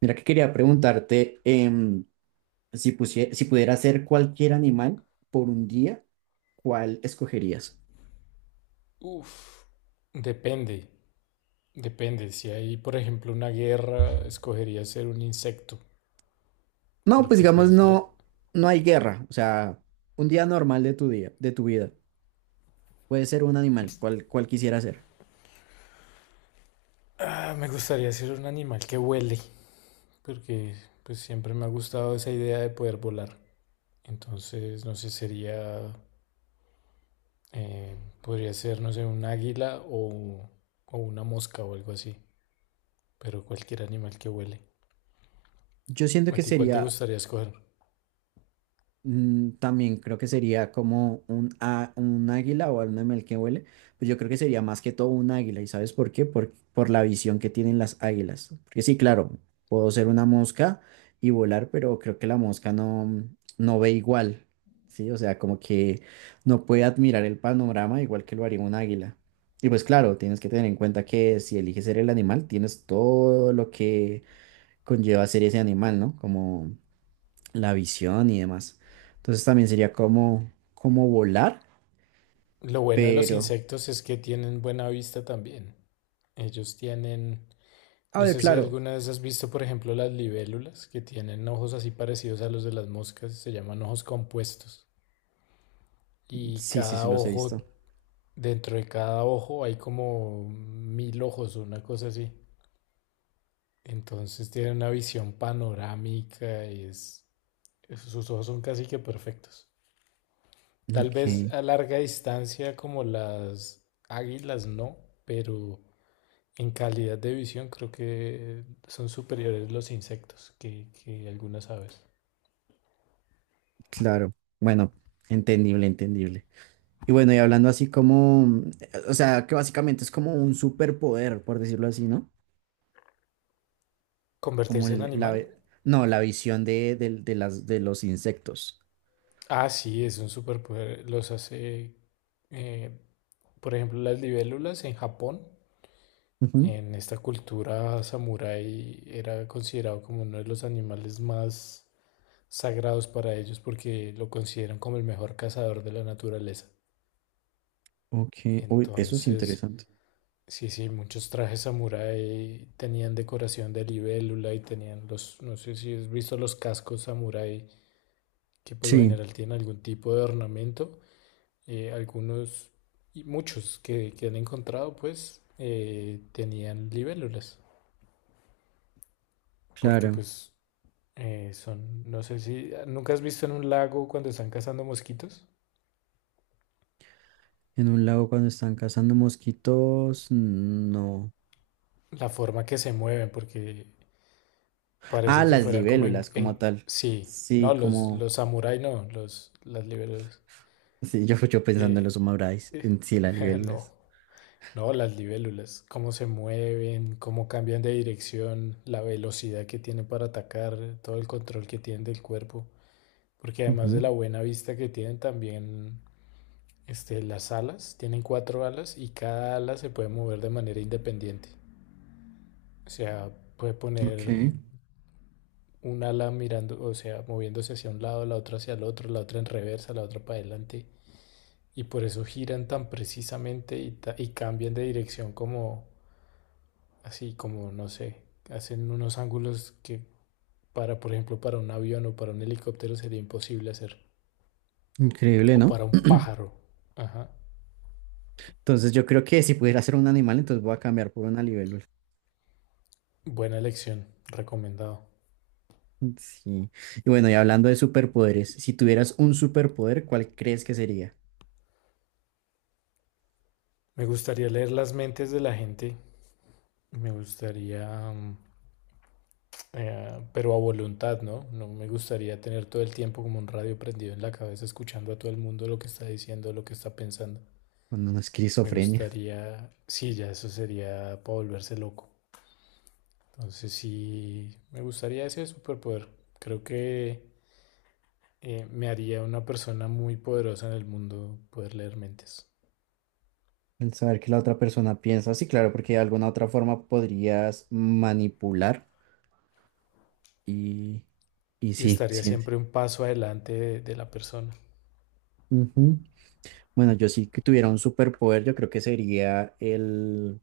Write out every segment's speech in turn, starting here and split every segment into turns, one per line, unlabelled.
Mira que quería preguntarte si pudiera ser cualquier animal por un día, ¿cuál escogerías?
Uf, depende, depende. Si hay, por ejemplo, una guerra, escogería ser un insecto,
No, pues
porque
digamos no, no hay guerra, o sea, un día normal de tu día, de tu vida. Puede ser un animal, ¿cuál quisiera ser?
me gustaría ser un animal que huele, porque pues siempre me ha gustado esa idea de poder volar. Entonces, no sé, sería, eh, podría ser, no sé, un águila o una mosca o algo así, pero cualquier animal que huele.
Yo siento
¿A
que
ti cuál te
sería...
gustaría escoger?
Mm, también creo que sería como un águila o un animal que huele, pues yo creo que sería más que todo un águila, ¿y sabes por qué? Por la visión que tienen las águilas. Porque sí, claro, puedo ser una mosca y volar, pero creo que la mosca no, no ve igual, ¿sí? O sea, como que no puede admirar el panorama igual que lo haría un águila. Y pues claro, tienes que tener en cuenta que si eliges ser el animal, tienes todo lo que conlleva ser ese animal, ¿no? Como la visión y demás. Entonces también sería como, como volar,
Lo bueno de los
pero...
insectos es que tienen buena vista también. Ellos tienen.
A
No
ver,
sé si
claro.
alguna vez has visto, por ejemplo, las libélulas que tienen ojos así parecidos a los de las moscas, se llaman ojos compuestos. Y
Sí, sí, sí,
cada
los he visto.
ojo, dentro de cada ojo hay como mil ojos, una cosa así. Entonces tienen una visión panorámica y es, sus ojos son casi que perfectos. Tal
Ok,
vez a larga distancia como las águilas no, pero en calidad de visión creo que son superiores los insectos que algunas aves.
claro. Bueno, entendible, entendible. Y bueno, y hablando así como, o sea, que básicamente es como un superpoder, por decirlo así, ¿no? Como
¿Convertirse en
el- la,
animal?
ve- No, la visión de las, de los insectos.
Ah, sí, es un superpoder. Los hace, eh, por ejemplo, las libélulas en Japón.
Ujú.
En esta cultura samurái era considerado como uno de los animales más sagrados para ellos porque lo consideran como el mejor cazador de la naturaleza.
Ok, uy, eso es
Entonces,
interesante.
sí, sí, muchos trajes samurái tenían decoración de libélula y tenían los, no sé si has visto los cascos samurái que por lo
Sí,
general tienen algún tipo de ornamento. Algunos y muchos que han encontrado pues tenían libélulas porque
claro.
pues son, no sé si nunca has visto en un lago cuando están cazando mosquitos
En un lago cuando están cazando mosquitos, no.
la forma que se mueven porque
Ah,
parece que
las
fueran como
libélulas como tal.
sí no
Sí,
los
como...
samurái, no los las libélulas.
Sí, yo pensando en
Eh,
los Humabrais, en sí, las
no
libélulas.
No, las libélulas, cómo se mueven, cómo cambian de dirección, la velocidad que tienen para atacar, todo el control que tienen del cuerpo. Porque además de
Ujú.
la buena vista que tienen, también este, las alas, tienen cuatro alas y cada ala se puede mover de manera independiente. O sea, puede
Ok,
poner un ala mirando, o sea, moviéndose hacia un lado, la otra hacia el otro, la otra en reversa, la otra para adelante. Y por eso giran tan precisamente y, y cambian de dirección como, así como, no sé, hacen unos ángulos que por ejemplo, para un avión o para un helicóptero sería imposible hacer.
increíble,
O
¿no?
para un pájaro. Ajá.
Entonces yo creo que si pudiera ser un animal, entonces voy a cambiar por una libélula.
Buena elección, recomendado.
Sí. Y bueno, y hablando de superpoderes, si tuvieras un superpoder, ¿cuál crees que sería?
Me gustaría leer las mentes de la gente. Me gustaría, mm, pero a voluntad, ¿no? No me gustaría tener todo el tiempo como un radio prendido en la cabeza, escuchando a todo el mundo lo que está diciendo, lo que está pensando.
Cuando no es
Me
esquizofrenia.
gustaría, sí, ya eso sería para volverse loco. Entonces sí, me gustaría ese superpoder. Creo que me haría una persona muy poderosa en el mundo poder leer mentes.
El saber que la otra persona piensa, sí, claro, porque de alguna otra forma podrías manipular y, y
Y
sí,
estaría
sí.
siempre un paso adelante de la persona.
Bueno, yo sí que tuviera un superpoder, yo creo que sería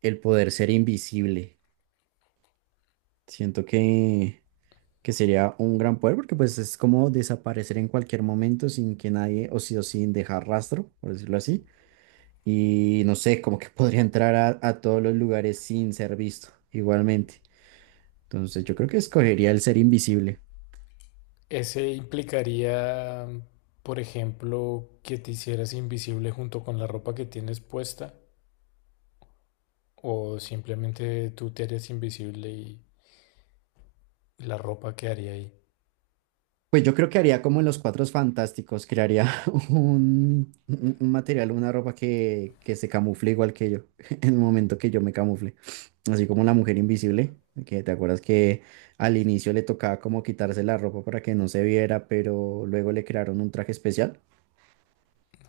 el poder ser invisible. Siento que sería un gran poder porque pues es como desaparecer en cualquier momento sin que nadie, o sí o sin dejar rastro, por decirlo así. Y no sé, como que podría entrar a todos los lugares sin ser visto, igualmente. Entonces yo creo que escogería el ser invisible.
Ese implicaría, por ejemplo, que te hicieras invisible junto con la ropa que tienes puesta. O simplemente tú te harías invisible y la ropa quedaría ahí.
Pues yo creo que haría como en los Cuatro Fantásticos, crearía un material, una ropa que se camufle igual que yo, en el momento que yo me camufle. Así como la mujer invisible, que te acuerdas que al inicio le tocaba como quitarse la ropa para que no se viera, pero luego le crearon un traje especial.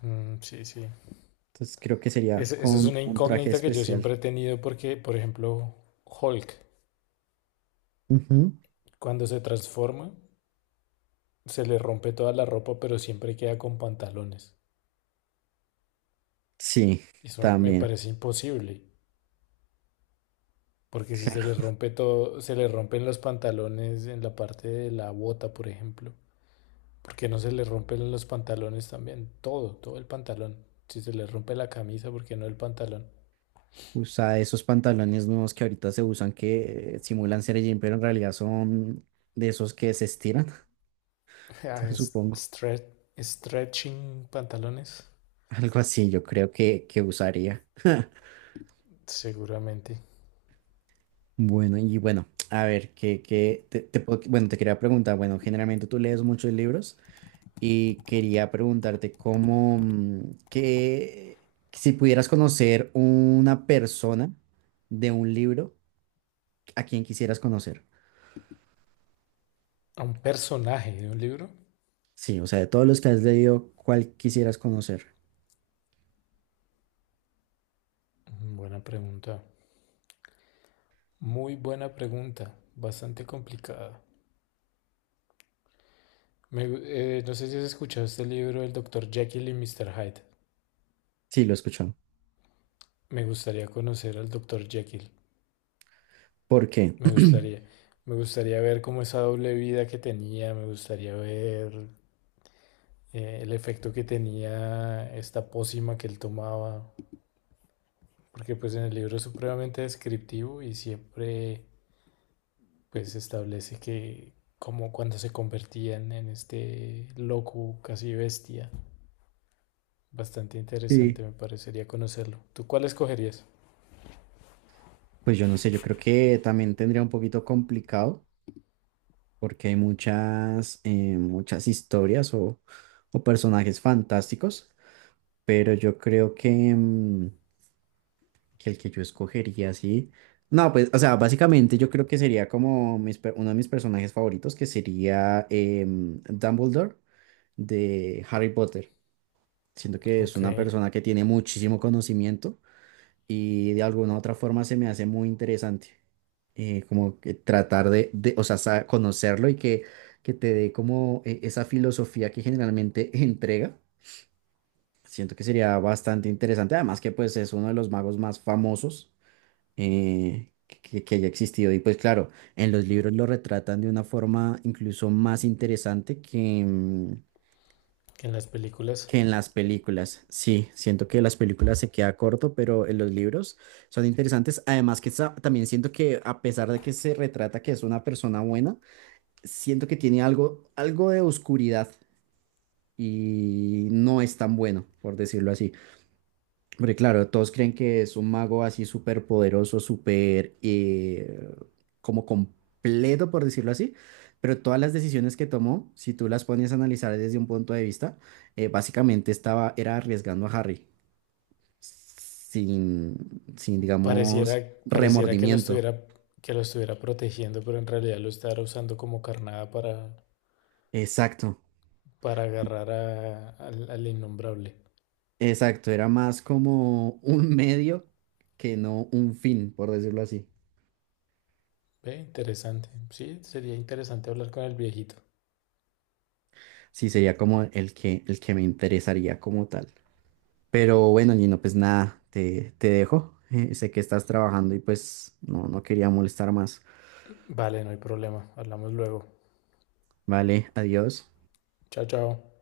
Mm, sí, sí.
Entonces creo que sería
Esa es
con
una
un traje
incógnita que yo
especial.
siempre he tenido porque, por ejemplo, Hulk.
Ujú.
Cuando se transforma, se le rompe toda la ropa, pero siempre queda con pantalones.
Sí,
Eso me
también.
parece imposible, porque si se le rompe todo, se le rompen los pantalones en la parte de la bota, por ejemplo. ¿Por qué no se le rompen los pantalones también? Todo, todo el pantalón. Si se le rompe la camisa, ¿por qué no el pantalón?
Usa esos pantalones nuevos que ahorita se usan que simulan ser jean, pero en realidad son de esos que se estiran,
Ah,
entonces
es-
supongo.
stre- Stretching pantalones,
Algo así yo creo que usaría.
seguramente.
Bueno, y bueno, a ver, que, te puedo... Bueno, te quería preguntar, bueno, generalmente tú lees muchos libros y quería preguntarte cómo, que si pudieras conocer una persona de un libro, ¿a quién quisieras conocer?
¿A un personaje de un libro?
Sí, o sea, de todos los que has leído, ¿cuál quisieras conocer?
Mm, buena pregunta. Muy buena pregunta, bastante complicada. No sé si has escuchado este libro del doctor Jekyll y Mr. Hyde.
Sí, lo escucho.
Me gustaría conocer al doctor Jekyll.
¿Por qué?
Me gustaría. Me gustaría ver cómo esa doble vida que tenía. Me gustaría ver el efecto que tenía esta pócima que él tomaba. Porque pues en el libro es supremamente descriptivo y siempre pues establece que como cuando se convertían en este loco casi bestia. Bastante
Sí.
interesante, me parecería conocerlo. ¿Tú cuál escogerías?
Pues yo no sé, yo creo que también tendría un poquito complicado porque hay muchas, muchas historias o personajes fantásticos, pero yo creo que, mm, que el que yo escogería, sí. No, pues, o sea, básicamente yo creo que sería como uno de mis personajes favoritos, que sería Dumbledore de Harry Potter. Siento que es
Ok,
una persona que tiene muchísimo conocimiento y de alguna u otra forma se me hace muy interesante. Como que tratar de, o sea, conocerlo y que te dé como esa filosofía que generalmente entrega. Siento que sería bastante interesante, además que pues es uno de los magos más famosos que haya existido. Y pues claro, en los libros lo retratan de una forma incluso más interesante que
en las películas
que en las películas. Sí, siento que las películas se queda corto, pero en los libros son interesantes. Además que también siento que a pesar de que se retrata que es una persona buena, siento que tiene algo, algo de oscuridad y no es tan bueno, por decirlo así. Hombre, claro, todos creen que es un mago así súper poderoso, súper como completo, por decirlo así, pero todas las decisiones que tomó, si tú las pones a analizar desde un punto de vista, básicamente estaba, era arriesgando a Harry, sin, sin,
pareciera,
digamos,
pareciera
remordimiento.
que lo estuviera protegiendo, pero en realidad lo estará usando como carnada
Exacto,
para agarrar al, al innombrable.
exacto, era más como un medio que no un fin, por decirlo así.
Ve, interesante. Sí, sería interesante hablar con el viejito.
Sí, sería como el que me interesaría como tal. Pero bueno, Gino, pues nada, te dejo. Sé que estás trabajando y pues no, no quería molestar más.
Vale, no hay problema. Hablamos luego.
Vale, adiós.
Chao, chao.